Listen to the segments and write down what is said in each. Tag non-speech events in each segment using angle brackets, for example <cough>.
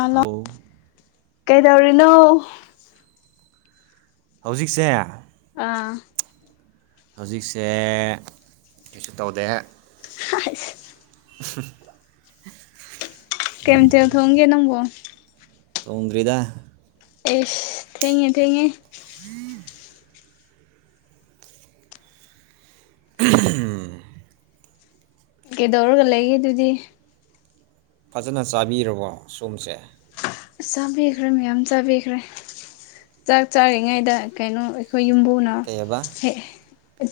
ꯑꯜꯂꯣ ꯍꯧ ꯀꯩꯗꯧꯔꯤꯅꯣ ꯍꯧꯖꯤꯛꯁꯦ ꯑꯥ ꯍꯧꯖꯤꯛꯁꯦ ꯀꯩꯁꯨ ꯇꯧꯗꯦ <unintelligible> <unintelligible> ꯀꯩ ꯃꯊ ꯦꯜ ꯊꯣꯡꯒꯦ ꯅꯪꯕꯣ ꯊ‌ꯣꯡꯗ꯭ꯔꯤꯗ ꯑꯦꯁ ꯊꯦꯡꯉ‌ꯦ ꯊꯦꯡꯉ‌ꯦ <unintelligible> ꯀꯩꯗꯧꯔꯒ ꯂꯩꯒꯦ ꯑꯗꯨꯗꯤ ꯐꯖꯅ ꯆꯥꯕꯤꯔꯕꯣ ꯁꯣꯝꯁꯦ ꯑꯁ ꯆꯥꯕꯤꯈ꯭ꯔꯦ ꯃꯌꯥꯝ ꯆꯥꯕꯤꯈ꯭ꯔꯦ ꯆꯥꯛ ꯆꯥꯔꯤꯉꯩꯗ ꯀꯩꯅꯣ ꯑꯩꯈꯣꯏ ꯌꯨꯝꯕꯨꯅ ꯑ ꯀꯩ ꯍꯥꯏꯕ ꯍ‌ꯦ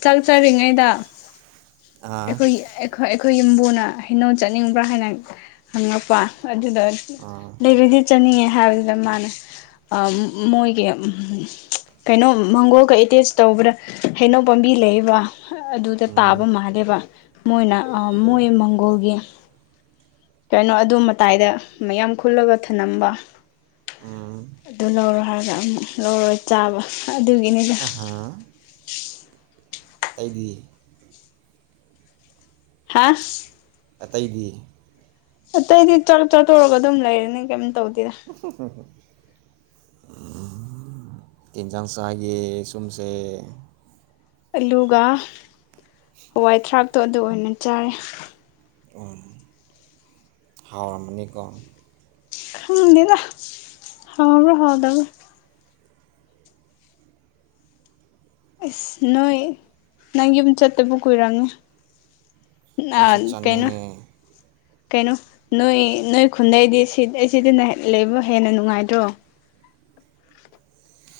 ꯆꯥꯛꯆꯔꯤꯉꯩꯗ ꯑꯥ ꯑꯩꯈꯣꯏ ꯑꯩꯈꯣꯏ ꯌꯨꯝꯕꯨꯅ ꯍꯩꯅꯣ ꯆꯠꯅꯤꯡꯕ꯭ꯔꯥ ꯍꯥꯏꯅ ꯍꯪꯉꯛꯄ ꯑꯗꯨꯗ ꯑꯥ ꯂꯩꯕꯗꯤ ꯆꯠꯅꯤꯡꯉꯦ ꯍꯥꯏꯕꯗꯨꯗ ꯃꯥꯅꯦ ꯃꯣꯏꯒꯤ ꯀꯩꯅꯣ ꯃꯪꯒꯣꯜꯒ ꯑꯦꯇꯦꯁ ꯇꯧꯕ꯭ꯔꯥ ꯍꯩꯅꯣ ꯄꯥꯝꯕꯤ ꯂꯩꯕ ꯑꯗꯨꯗ ꯎꯝ ꯇꯥꯕ ꯃꯥꯜꯂꯦꯕ ꯃꯣꯏꯅ ꯃꯣꯏ ꯃꯪꯒꯣꯜꯒꯤ ꯀꯩꯅꯣ ꯑꯗꯨ ꯃꯇꯥꯏꯗ ꯃꯌꯥꯝ ꯈꯨꯜꯂꯒ ꯊꯂꯝꯝꯕ ꯎꯝ ꯑꯗꯨ ꯂꯧꯔꯣ ꯍꯥꯏꯔꯒ ꯑꯃꯨꯛ ꯂꯧꯔꯣꯏ ꯆꯥꯕ ꯑꯗꯨꯒꯤꯅꯤꯗ ꯑꯍꯥ ꯍꯥꯏꯗꯤ ꯍꯥꯁ ꯑꯇꯩꯗꯤ ꯑꯇꯩꯗꯤ ꯆ ꯆꯥꯠꯇꯣꯔꯒ ꯑꯗꯨꯝ ꯂꯩꯔꯅꯤ ꯀꯩꯝ ꯇꯧꯗꯦꯔꯥ <unintelligible> ꯎ ꯌꯦꯤꯟꯖꯥꯡꯁꯥꯏꯒꯤ ꯁꯨꯝꯁꯦ ꯑꯂꯨꯒ ꯍꯋꯥꯏ ꯊꯔꯥꯛꯇꯣ ꯑꯗꯨ ꯑꯣꯏꯅ ꯆꯥꯔꯦ ꯑꯗꯨꯝ ꯍꯥꯎꯔꯝꯃꯅꯤꯀꯣ ꯍꯗꯤꯗ ꯍꯥꯎꯕ ꯍꯥꯎꯗꯕ ꯑꯁ ꯅꯣꯏ ꯅꯪ ꯌꯨꯝ ꯆꯠꯇꯕ ꯀꯨꯏꯔꯝꯉꯦ ꯑ ꯑꯩꯁꯨ ꯀꯩꯅꯅ ꯆꯥꯅꯤꯡꯉꯦ ꯀꯩꯅꯣ ꯅꯣꯏ ꯅꯣꯏ ꯈꯨꯟꯗꯩꯗꯤ ꯁꯤꯠ ꯑꯩ ꯁꯤꯗꯅ ꯂꯩꯕ ꯍꯦꯟꯅ ꯅꯨꯡꯉꯥꯏꯇ꯭ꯔꯣ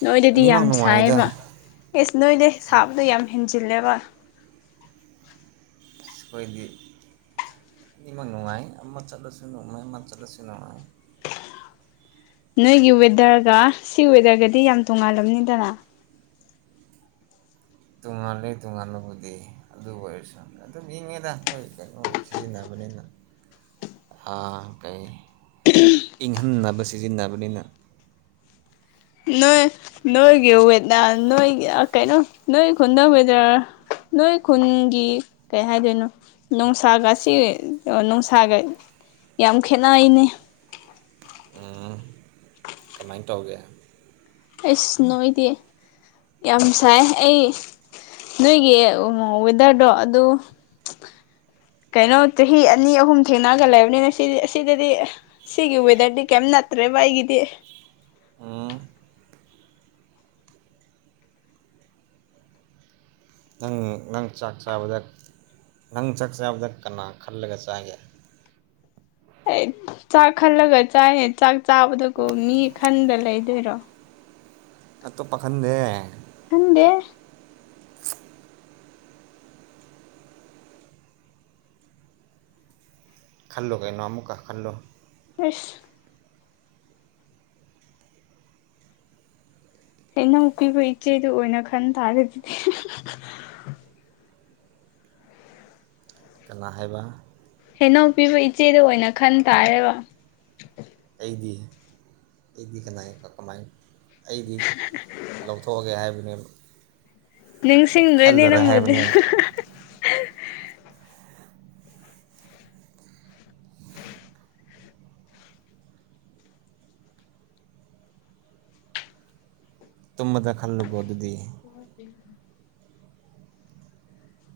ꯅꯣꯏꯗꯗꯤ ꯑꯅꯤꯃꯛ ꯌꯥꯝ ꯅꯨꯡꯉꯥꯏꯗ ꯁꯥꯏꯌꯦꯕ ꯑꯦꯁ ꯅꯣꯏꯗ ꯁꯥꯕꯗꯣ ꯌꯥꯝ ꯍꯦꯟꯖꯤꯜꯂꯦꯕ ꯀꯣꯏꯗꯤ ꯃꯤ ꯃꯅꯨꯉꯥꯏ ꯑꯃ ꯆꯠꯂꯣ ꯁꯤꯟꯨ ꯃ ꯃꯥꯃ ꯆꯠꯂꯣ ꯁꯤꯟꯨꯥꯏ ꯅꯣꯏꯒꯤ ꯋꯦꯗꯔꯒ ꯁꯤ ꯋꯦꯗꯔꯒꯗꯤ ꯌꯥꯝ ꯇꯣꯡꯉꯥꯜꯂꯝꯅꯤꯗꯅ ꯇꯨꯡꯍꯜꯂꯤ ꯇꯨꯡꯉꯜꯂꯕꯨꯗꯤ ꯑꯗꯨꯕꯨ ꯑꯣꯏꯔꯁꯨ ꯑꯗꯨꯝ ꯏꯪꯉꯤꯗ ꯑꯩꯈꯣꯏ ꯀꯩꯅꯣ ꯁꯤꯖꯤꯟꯅꯕꯅꯤꯅ ꯀꯩ ꯏꯪꯍꯟꯅꯕ ꯁꯤꯖꯤꯟꯅꯕꯅꯤꯅ ꯅꯣꯏ ꯅꯣꯏꯒꯤꯋꯦꯗ ꯅꯣꯏꯒꯤ ꯀꯩꯅꯣ ꯅꯣꯏ ꯈꯨꯟꯗꯋꯦꯗꯔꯥ ꯅꯣꯏ ꯈꯨꯟꯒꯤ ꯀꯩ ꯍꯥꯏꯗꯣꯏꯅꯣ ꯅꯨꯡꯁꯥꯒꯁꯤ ꯅꯨꯡꯁꯥꯒ ꯌꯥꯝ ꯈꯦꯅꯩꯅꯤ ꯎꯝ ꯀꯃꯥꯏꯅ ꯇꯧꯒꯦ ꯑꯩꯁ ꯅꯣꯏꯗꯤ ꯌꯥꯝ ꯁꯥꯏ ꯑꯩ ꯅꯣꯏꯒꯤ ꯋꯦꯗꯔꯗꯣ ꯑꯗꯨ ꯀꯩꯅꯣ ꯆꯍꯤ ꯑꯅꯤ ꯑꯍꯨꯝ ꯊꯦꯡꯅꯒ ꯂꯩꯕꯅꯤꯅ ꯁꯤꯗꯤ ꯑꯁꯤꯗꯗꯤ ꯁꯤꯒꯤ ꯋꯦꯗꯔꯗꯤ ꯀꯩꯝ ꯅꯠꯇ꯭ꯔꯦꯕ ꯑꯩꯒꯤꯗꯤ ꯎꯝ ꯅꯪ ꯅꯪ ꯆꯥꯛ ꯆꯥꯕꯗ ꯅꯪ ꯆꯥꯛ ꯆꯥꯕꯗ ꯀꯅꯥ ꯈꯜꯂꯒ ꯆꯥꯒꯦ ꯑꯩ ꯆꯥꯛ ꯈꯜꯂꯒ ꯆꯥꯏꯅꯦ ꯆꯥꯛ ꯆꯥꯕꯗꯒ ꯃꯤ ꯈꯟꯕ ꯂꯩꯗꯣꯏꯔꯣ ꯑꯠꯇꯣ ꯄꯥꯈꯟꯗꯦ ꯍꯗꯦ ꯈꯜꯂꯣ ꯀꯩꯅꯣ ꯑꯃꯨꯛꯀꯥ ꯈꯜꯂꯣ ꯑꯁ ꯍꯩꯅꯧꯄꯤꯕ ꯏꯆꯦꯗꯨ ꯑꯣꯏꯅ ꯈꯟ ꯇꯥꯔꯗꯤꯗꯤ ꯀ ꯍꯥꯏꯕ ꯍꯦꯟꯅꯧ ꯄꯤꯕ ꯏꯆꯦꯗ ꯑꯣꯏꯅ ꯈꯟ ꯇꯥꯔꯦꯕ ꯑꯩꯗꯤ ꯑꯩꯗꯤ ꯀꯅꯥ ꯀꯃꯥꯏ ꯑꯩꯗꯤ ꯂꯧꯊꯣꯛꯑꯒꯦ ꯍꯥꯏꯕꯅꯦ ꯅꯤꯡꯪ ꯁꯤꯤꯡꯗ꯭ꯔꯔꯤꯅꯤ ꯅꯝꯃꯗꯤ ꯇꯨꯝꯕꯗ ꯈꯜꯂꯨꯀꯣ ꯑꯗꯨꯗꯤ ꯍ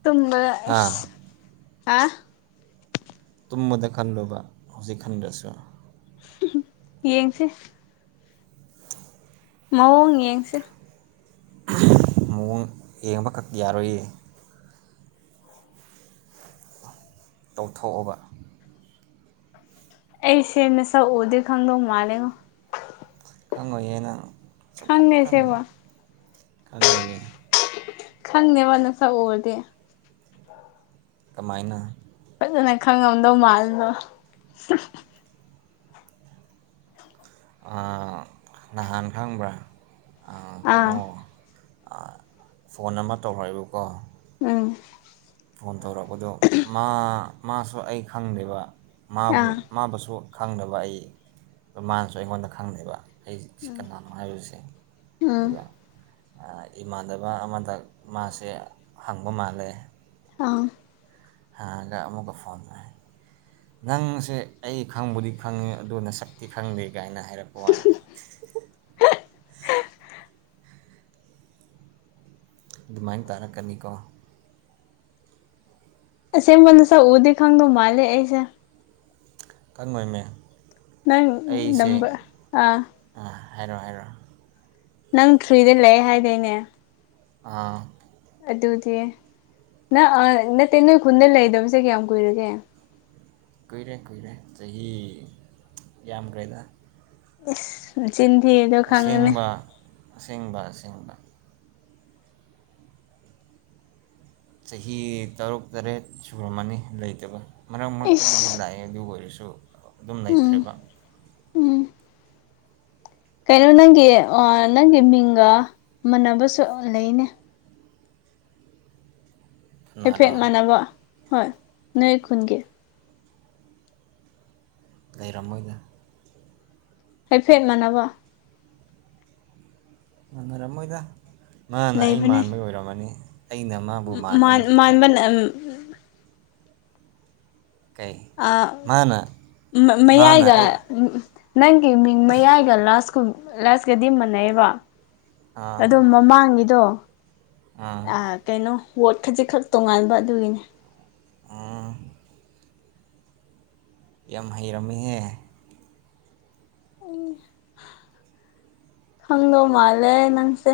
ꯇꯨꯝꯝꯕ ꯏ ꯍꯥ ꯑ ꯇꯨꯝꯃꯗ ꯈꯟꯂꯨꯕ ꯍꯧꯖꯤꯛ ꯈꯟꯗꯁꯨ ꯌꯦꯡꯁꯦ <inaudible> ꯃꯑꯣꯡ ꯌꯦꯡꯁꯦ ꯃꯑꯣꯡ ꯌꯦꯡꯕꯈꯛ ꯌꯥꯔꯣꯏꯌꯦ ꯇꯧꯊꯣꯛꯑꯕ ꯑꯩꯁꯦꯅꯁ ꯑꯣꯗ ꯈꯪ ꯃꯥꯅꯦꯒꯣ ꯈꯪꯏꯅ ꯁꯥ ꯈꯪꯗꯦ ꯈꯪꯥꯏ ꯑꯁꯦꯡꯕ ꯈꯪꯣꯏꯕꯤ ꯈꯪꯅꯦ ꯋꯥ ꯅꯁꯛꯎꯔꯗꯤ ꯀꯃꯥꯏꯅ ꯐꯖꯅ ꯈꯪꯉꯝꯗꯧ ꯃꯥꯜꯗꯣ ꯎ ꯅꯍꯥꯟ ꯈꯪꯕ꯭ꯔꯥ ꯑꯥ ꯀꯩꯅꯣ ꯐꯣꯟ ꯑꯃ ꯇꯧꯔꯛꯑꯦꯕꯀꯣ ꯑꯝ ꯐꯣꯟ ꯇꯧꯔꯛꯄꯗꯣ ꯃꯥ ꯃꯥꯁꯨ ꯑꯩ ꯈꯪꯗꯦꯕ ꯑꯥ ꯃꯥꯕꯨꯁꯨ ꯈꯪꯗꯅꯕ ꯑꯩꯃꯥꯟꯁꯨ ꯑꯩꯉꯣꯟꯗ ꯈꯪꯗꯕ ꯑꯩ ꯁꯤ ꯎꯝ ꯀꯅꯥꯅꯣ ꯍꯥꯏꯔꯤꯁꯦ ꯎꯝ ꯑꯗꯨꯒ ꯏꯃꯥꯟꯅꯕ ꯑꯃꯗꯛ ꯃꯥꯁꯦ ꯍꯪꯕ ꯃꯥꯜꯂꯦ ꯑꯥ ꯍꯒ ꯑꯃꯨꯒ ꯐꯣꯟꯗ ꯅꯪꯁꯦ ꯑꯩ ꯈꯪꯕꯨꯗꯤ ꯈꯪꯉꯦ ꯑꯗꯨꯅ ꯁꯛꯇꯤ ꯈꯪꯗꯦ ꯀꯥꯏꯅ ꯍꯥꯏꯔꯛꯄ ꯋꯥꯅꯤ ꯎ ꯑꯗꯨꯃꯥꯏꯅ ꯇꯥꯔꯛꯀꯅꯤꯀꯣ ꯁꯦ ꯃꯅꯁ ꯎꯗꯤ ꯈꯪꯗꯣ ꯃꯥꯂꯦ ꯑꯩꯁꯦ ꯀꯪꯉꯣꯏꯃꯦ ꯅꯪ ꯅꯝꯕ ꯑ ꯑꯥ ꯍꯥꯏꯔꯑꯣ ꯍꯥꯏꯔꯛꯑꯣ ꯅꯪ ꯊ꯭ꯔꯤꯗ ꯂꯩꯦ ꯍꯥꯏꯗꯣꯏꯅꯦ ꯑꯥ ꯑꯗꯨꯗꯤ ꯅꯪ ꯅꯠꯇꯦ ꯅꯣꯏ ꯈꯨꯟꯗ ꯂꯩꯗꯕꯁꯦ ꯀꯌꯥꯝ ꯀꯨꯏꯔꯒꯦ ꯀꯨꯏꯔꯦ ꯀꯨꯏꯔꯦ ꯆꯍꯤ ꯌꯥꯝꯈ꯭ꯔꯦꯗ ꯑꯦ ꯁꯤꯗꯤꯤꯗ ꯑꯁꯦꯡꯕ ꯑꯁꯦꯡꯕ ꯑꯁꯦꯡꯕ ꯆꯍꯤ ꯇꯔꯨꯛ ꯇꯔꯦꯠ ꯁꯨꯔꯝꯃꯅꯤ ꯂꯩꯇꯕ ꯃꯔꯛ ꯃꯔꯛꯇꯕꯨꯗꯤ ꯏꯁ ꯂꯥꯛꯑꯦ ꯑꯗꯨ ꯑꯣꯏꯔꯁꯨ ꯑꯗꯨꯝ ꯎꯝ ꯂꯩꯇ꯭ꯔꯦꯕ ꯎꯝ ꯀꯩꯅꯣ ꯅꯪꯒꯤ ꯅꯪꯒꯤ ꯃꯤꯡꯒ ꯃꯥꯟꯅꯕꯁꯨ ꯂꯩꯅꯦ ꯍꯥꯏꯦꯐꯦꯛ ꯀꯅꯥꯔꯣ ꯃꯥꯟꯅꯕ ꯍꯣꯏ ꯅꯣꯏ ꯈꯨꯨꯟꯒꯤ ꯂꯩꯔꯝꯃꯣꯏꯗꯅ ꯍꯥꯏꯩꯐꯦꯠ ꯃꯥꯟꯅꯕ ꯃꯥꯟꯅꯔꯝꯃꯣꯏꯗ ꯃꯥꯅ ꯑꯩ ꯂꯩꯕꯅꯦ ꯃꯥꯟꯕꯒꯤ ꯑꯣꯏꯔꯝꯃꯅꯤ ꯑꯩꯅ ꯃꯥꯕꯨ ꯃꯥꯟꯕ ꯃꯥꯟ ꯅꯠꯇꯕ ꯃꯥꯟꯕꯅ ꯀꯩ ꯑ ꯃꯥꯅ ꯃ ꯃꯥꯅ ꯃꯩꯏꯒ ꯑꯩ ꯅꯪꯒꯤ ꯃꯤꯡ ꯃꯌꯥꯏꯒ ꯂꯥꯁꯀꯨꯝ ꯂꯁꯀꯗꯤ ꯃꯥꯟꯅꯩꯕ ꯑꯥ ꯑꯣ ꯃꯃꯥꯡꯉꯗꯣ ꯑꯥ ꯑ ꯀꯩꯅꯣ ꯋꯥꯣꯠ ꯈꯖꯤꯛ ꯈꯛ ꯇꯣꯉꯥꯟꯕ ꯑꯗꯨꯒꯤꯅꯤ ꯑꯥ ꯌꯥꯝ ꯍꯩꯔꯝꯃꯤꯍꯦ ꯍꯪꯗꯣ ꯃꯥꯜꯂꯦ ꯅꯪꯁꯦ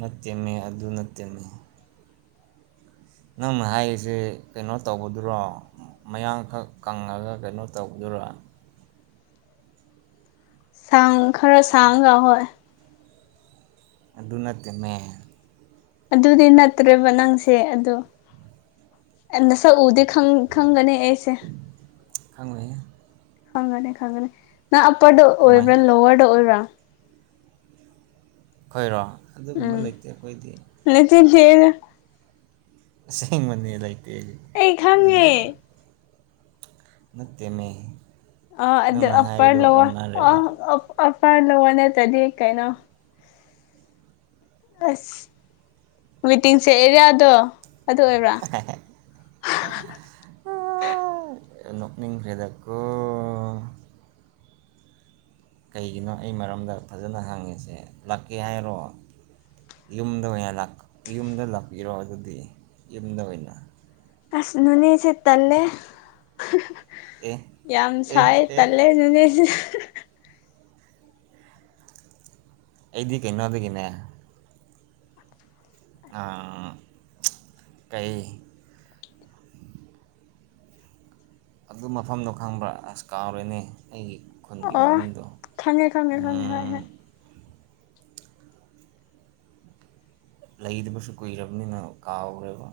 ꯅꯠꯇꯦꯝꯃꯦ ꯑꯗꯨ ꯅꯠꯇꯦꯝꯃꯦ ꯅꯪꯅ ꯍꯥꯏꯔꯤꯁꯦ ꯀꯩꯅꯣ ꯇꯧꯕꯗꯨꯔꯣ ꯃꯌꯥꯡꯈꯛ ꯀꯪꯉꯒ ꯀꯩꯅꯣ ꯇꯧꯗꯨꯣꯏꯔꯥ ꯁꯥꯡ ꯈꯔ ꯁꯥꯡꯒ ꯍꯣꯏ ꯑꯗꯨ ꯅꯠꯇꯃꯦ ꯑꯗꯨꯗꯤ ꯅꯠꯇ꯭ꯔꯦꯕ ꯅꯪꯁꯦ ꯑꯗꯣ ꯅ ꯁꯛ ꯎꯗꯦ ꯈꯪꯒꯅꯤ ꯑꯩꯁ ꯐꯉꯅꯦ ꯈꯪꯒꯅꯤ ꯈꯪꯒꯅꯤ ꯅꯪ ꯑꯞꯄꯔꯗ ꯀꯃꯥꯏ ꯑꯣꯏꯕ꯭ꯔꯥ ꯂꯣꯋꯔꯗ ꯑꯣꯏꯕ꯭ꯔꯥ ꯈꯣꯏꯔꯣ ꯑꯗꯨꯒꯨꯝꯕ ꯂꯩꯇꯦ ꯑꯩꯈꯣꯏꯗꯤ ꯂꯆꯁꯤ ꯁꯤ ꯃꯅꯤ ꯂꯩꯥꯏꯇꯦꯅ ꯑꯩ ꯈꯪꯉꯦ ꯅꯠꯇꯃꯦ ꯑ ꯑꯗꯨ ꯑꯄꯔ ꯂ ꯑ ꯑꯄꯔ ꯂꯔ ꯅꯠꯇꯗꯤ ꯀꯩꯅꯣ ꯑꯁ ꯋꯤꯇꯤꯡ ꯁꯦ ꯑꯦꯔꯤꯌꯥꯗꯣ ꯑꯗꯨ ꯑꯣꯏꯕ꯭ꯔꯥ <unintelligible> ꯅꯅꯤ ꯐꯦꯗꯗ ꯀꯣ ꯀꯩꯒꯤꯅꯣ ꯑꯩ ꯃꯔꯝꯗ ꯐꯖꯅ ꯍꯪꯉꯤꯁꯦ ꯂꯥꯛꯀꯦ ꯍꯥꯏꯔꯣ ꯌꯨꯝꯗ ꯑꯣꯏꯅ ꯌꯨꯝꯗ ꯂꯥꯛꯄꯤꯔꯣ ꯑꯗꯨꯗꯤ ꯌꯨꯝꯗ ꯑꯣꯏꯅ ꯑꯁꯅꯨꯅꯤ ꯁꯤꯠꯇꯂꯦ ꯑꯦ ꯌꯥꯝ ꯑꯦ ꯁꯥꯏ ꯑꯦ ꯇꯜꯂꯦ ꯅꯅꯦꯁꯦ ꯑꯩꯗꯤ ꯀꯩꯅꯣꯗꯒꯤꯅꯦ ꯀꯩ ꯑꯗꯨ ꯃꯐꯝꯗꯣ ꯈꯪꯕ꯭ꯔꯥ ꯑꯁ ꯀꯥꯎꯔꯦꯅꯦ ꯑꯩꯒꯤ ꯃꯈꯜꯒꯤ ꯑꯣ ꯃꯃꯤꯡꯗꯣ ꯈꯪꯉꯦ ꯈꯪꯉꯦ ꯈꯪꯉꯦ ꯍꯣꯏ ꯍꯣꯏ ꯂꯩꯗꯕꯁꯨ ꯀꯨꯏꯔꯕꯅꯤꯅ ꯀꯥꯎꯈ꯭ꯔꯦꯕ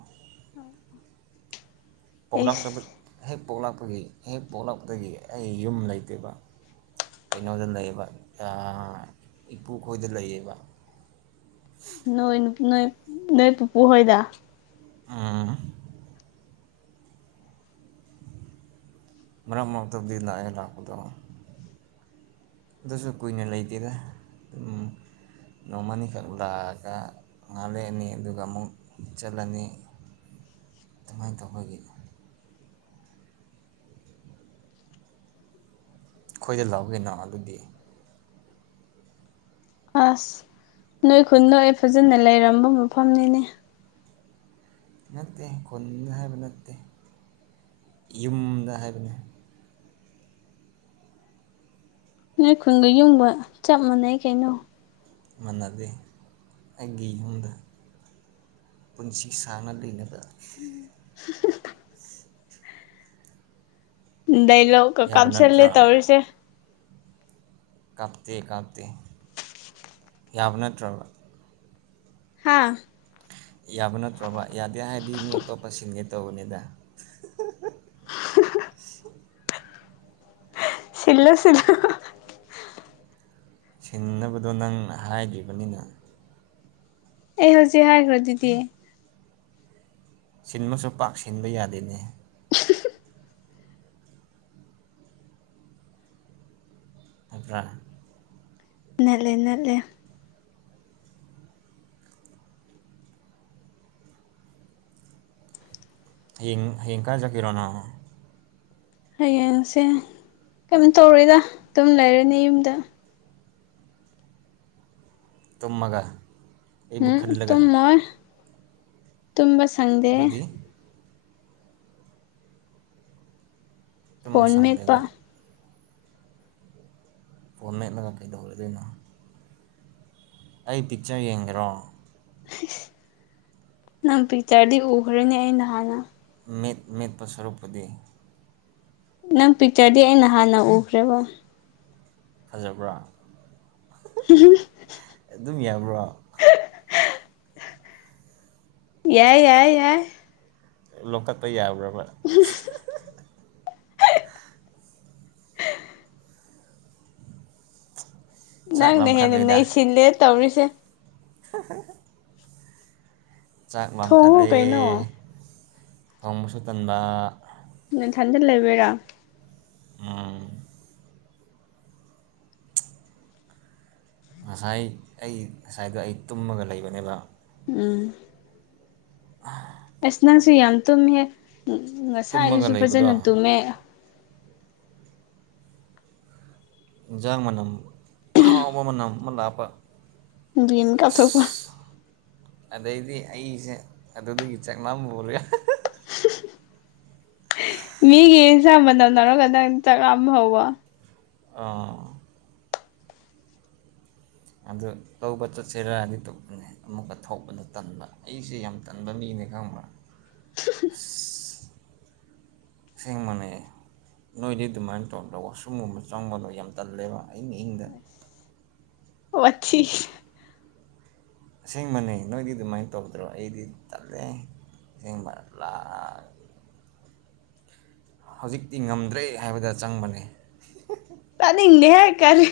ꯄꯣꯛꯂꯥꯛꯇꯕ ꯑꯩꯁ ꯍꯦꯛ ꯄꯣꯛꯂꯥꯛꯄꯒꯤ ꯍꯦꯛ ꯄꯣꯛꯂꯛꯄꯗꯒꯤ ꯑꯩ ꯌꯨꯝ ꯂꯩꯇꯦꯕ ꯀꯩꯅꯣꯗ ꯂꯩꯌꯦꯕ ꯏꯄꯨꯈꯣꯏꯗ ꯂꯩꯌꯦꯕ ꯅꯣꯏ ꯅꯣꯏ ꯅꯣꯏ ꯄꯨꯄꯨ ꯍꯣꯏꯗ ꯑ ꯃꯔ ꯃꯛꯇꯕꯤꯗ ꯑꯦ ꯂꯧꯈꯗ ꯑꯗꯨꯁꯨ ꯀꯨꯏꯟꯅ ꯂꯩꯇꯦꯗꯝ ꯅꯣꯡꯃꯅꯤ ꯀꯥꯕ ꯂꯥꯛꯀ ꯉꯥꯜꯂꯦꯛꯑꯅꯤ ꯑꯗꯨꯒ ꯑꯃꯨꯛ ꯆꯠꯂꯅꯤ ꯑꯗꯨꯃꯥꯏꯅ ꯇꯧꯕꯒꯤ <unintelligible> ꯑꯩꯈꯣꯏꯗ ꯂꯥꯛꯒ ꯅ ꯑꯗꯨꯗꯤ ꯑꯁ ꯅꯣꯏ ꯈꯨꯟ ꯅꯣꯛꯦ ꯐꯖꯅ ꯂꯩꯔꯝꯕ ꯃꯐꯝꯅꯤꯅꯦ ꯅꯠꯇꯦ ꯈꯨꯟꯗ ꯍꯥꯏꯕ ꯅꯠꯇꯦ ꯌꯨꯝꯗ ꯍꯥꯏꯕꯅꯤ ꯅꯣꯏ ꯈꯨꯟꯒ ꯌꯨꯡꯕ ꯆꯞ ꯃꯥꯟꯅꯩ ꯀꯩꯅꯣ ꯃꯟꯅꯗ ꯑꯩꯒꯤ ꯍꯗ ꯄꯨꯟꯁꯤ ꯁꯥꯡꯅ ꯂꯩꯅꯕ ꯎ ꯂꯩ ꯂꯣ ꯀ ꯌꯥꯕ ꯀꯝꯁꯂꯦ ꯅꯠꯇ꯭ꯔꯥ ꯇꯧꯔꯁꯦ ꯀꯥꯞꯇꯦ ꯀꯥꯞꯇꯦ ꯌꯥꯕ ꯅꯠꯇ꯭ꯔꯕ ꯍꯥꯥ ꯌꯥꯕ ꯅꯠꯇ꯭ꯔꯕ ꯌꯥꯗꯦ ꯍꯥꯏꯗꯤ ꯃꯤ ꯑꯇꯣꯞꯄ ꯁꯤꯟꯒꯦ ꯇꯧꯕꯅꯤꯗ ꯁꯤꯜꯂꯨ ꯁꯤꯜꯂꯨ ꯁꯤꯡꯅꯕꯗꯣ ꯅꯪ ꯍꯥꯏꯈꯤꯕꯅꯤꯅ ꯑꯩ ꯍꯧꯖꯤꯛ ꯍꯥꯏꯈ꯭ꯔ ꯑꯗꯨꯗꯤ ꯁꯤꯟꯕꯁꯨ ꯄꯥꯛ ꯁꯤꯟꯕ ꯌꯥꯗꯦꯅꯦ ꯍꯥꯕ꯭ꯔꯥ ꯅ ꯂꯩꯦ ꯅ ꯂꯩꯦ ꯍ ꯍꯤꯡ ꯀꯥꯏꯖ ꯀꯔꯣꯅ ꯍꯌꯦꯡꯁꯦ ꯀꯩꯝ ꯇꯧꯔꯣꯏꯗ ꯑꯗꯨꯝ ꯂꯩꯔꯅꯤ ꯌꯨꯝꯗ ꯇꯨꯝꯃꯒ ꯑꯩꯕꯨ ꯎꯝ ꯈꯜꯂꯒ ꯇꯨꯝꯃꯣꯏ ꯇꯝꯕ ꯁꯪꯗꯦ ꯑꯗꯨꯗꯤ ꯇꯨꯝꯕ ꯐꯣꯟ ꯁꯪꯗꯦꯕ ꯃꯦꯠꯄ ꯐꯣꯝ ꯃꯦꯠꯂꯒ ꯀꯩꯗꯧꯔꯗꯣꯏꯅꯣ ꯑꯩ ꯄꯤꯛꯆꯔ ꯌꯦꯡꯒꯦꯔꯣ ꯅꯪ ꯄꯤꯇꯔꯗꯤ ꯎꯈ꯭ꯔꯅꯦ ꯑꯩ ꯅꯍꯥꯟꯅ ꯃꯦꯠ ꯃꯦꯠꯄ ꯁꯔꯨꯛꯄꯨꯗꯤ ꯅꯪ ꯄꯤꯛꯆꯔꯗꯤ ꯑꯩꯅ ꯍꯥꯟꯅ ꯎꯈ꯭ꯔꯦꯕꯣ ꯐꯖꯕ꯭ꯔꯥ ꯑꯗꯨꯝ ꯌꯥꯕ꯭ꯔꯣ ꯌꯥꯏ ꯌꯥꯏ ꯌꯥꯏ ꯂꯧꯈꯠꯄ ꯌꯥꯕ꯭ꯔꯕ꯭ꯔ <unintelligible> ꯆꯥꯛ ꯅꯪꯅ ꯍꯦꯟꯅ ꯅꯩ ꯂꯥꯝꯈꯠꯂꯦꯗ ꯁꯤꯜꯂꯦ ꯇꯧꯔꯤꯁꯦ <unintelligible> ꯆꯥꯛ ꯊꯣꯡꯉꯨ ꯂꯥꯝꯈꯠꯂꯦ ꯀꯩꯅꯣ ꯊꯣꯡꯕꯁꯨ ꯇꯟꯕ ꯅꯊꯟꯇ ꯂꯩꯕꯔꯥ ꯑ ꯉꯁꯥꯏ ꯑꯩ ꯉꯁꯥꯏꯗꯣ ꯑꯩ ꯇꯨꯝꯃꯒ ꯂꯩꯕꯅꯦꯕ ꯎꯝ ꯑ ꯑꯁ ꯅꯪꯁꯨ ꯌꯥꯝ ꯇꯨꯝꯃꯦ ꯇꯨꯝꯃꯒ ꯉꯁꯥꯏꯗꯨꯁꯨ ꯐꯖꯅ ꯂꯩꯕꯗꯣ ꯇꯨꯝꯃꯦ ꯏꯟꯁꯥꯡ ꯃꯅꯝ ꯍꯥꯎꯕ ꯃꯅꯝ ꯑꯃ ꯂꯥꯛꯄ <unintelligible> ꯀꯊ ꯀ ꯑꯗꯩꯗꯤ ꯑꯩꯁꯦ ꯑꯗꯨꯒꯤ ꯆꯥꯛ ꯂꯥꯝꯕ ꯍꯧꯔꯦ ꯃꯤꯒꯤ ꯏꯟꯁꯥꯡ ꯃꯟꯅꯝ ꯂꯧꯔꯒꯗꯪ ꯆꯥꯛ ꯂꯥꯝꯕ ꯍꯧꯔꯕ ꯑꯥ ꯑꯗꯨ ꯇꯧꯕ ꯆꯠꯁꯤꯔꯗꯤ ꯇꯄꯅꯦ ꯑꯃꯨꯛꯀ ꯊꯧꯕꯗ ꯇꯟꯕ ꯑꯩꯁꯦ ꯌꯥꯝ ꯇꯟꯕ ꯃꯤꯅꯦ ꯈꯪꯕ꯭ꯔꯥ ꯑꯁ ꯑꯁꯦꯕꯅꯦ ꯅꯣꯏꯗꯤ ꯑꯗꯨꯃꯥꯏꯅ ꯇꯧꯕꯗ ꯋꯥꯁꯔꯨꯝꯒꯨꯝꯕ ꯆꯪꯕꯗꯣ ꯌꯥꯝ ꯇꯜꯂꯦꯕ ꯑꯩꯅ ꯑꯍꯤꯡꯗ ꯋꯥꯊꯤ ꯑꯁꯦꯡꯕꯅꯦ ꯅꯣꯏꯗꯤ ꯑꯗꯨꯃꯥꯏꯅ ꯇꯧꯗ꯭ꯔꯣ ꯑꯩꯗꯤ ꯇꯠꯂꯦ ꯑꯁꯦꯡꯕ ꯂꯥꯛ ꯍꯧꯖꯤꯛꯇꯤ ꯉꯝꯗ꯭ꯔꯦ ꯍꯥꯏꯕꯗ ꯆꯪꯕꯅꯦ ꯇꯅꯤꯡꯗꯦ ꯍꯥꯏ ꯀꯅꯤ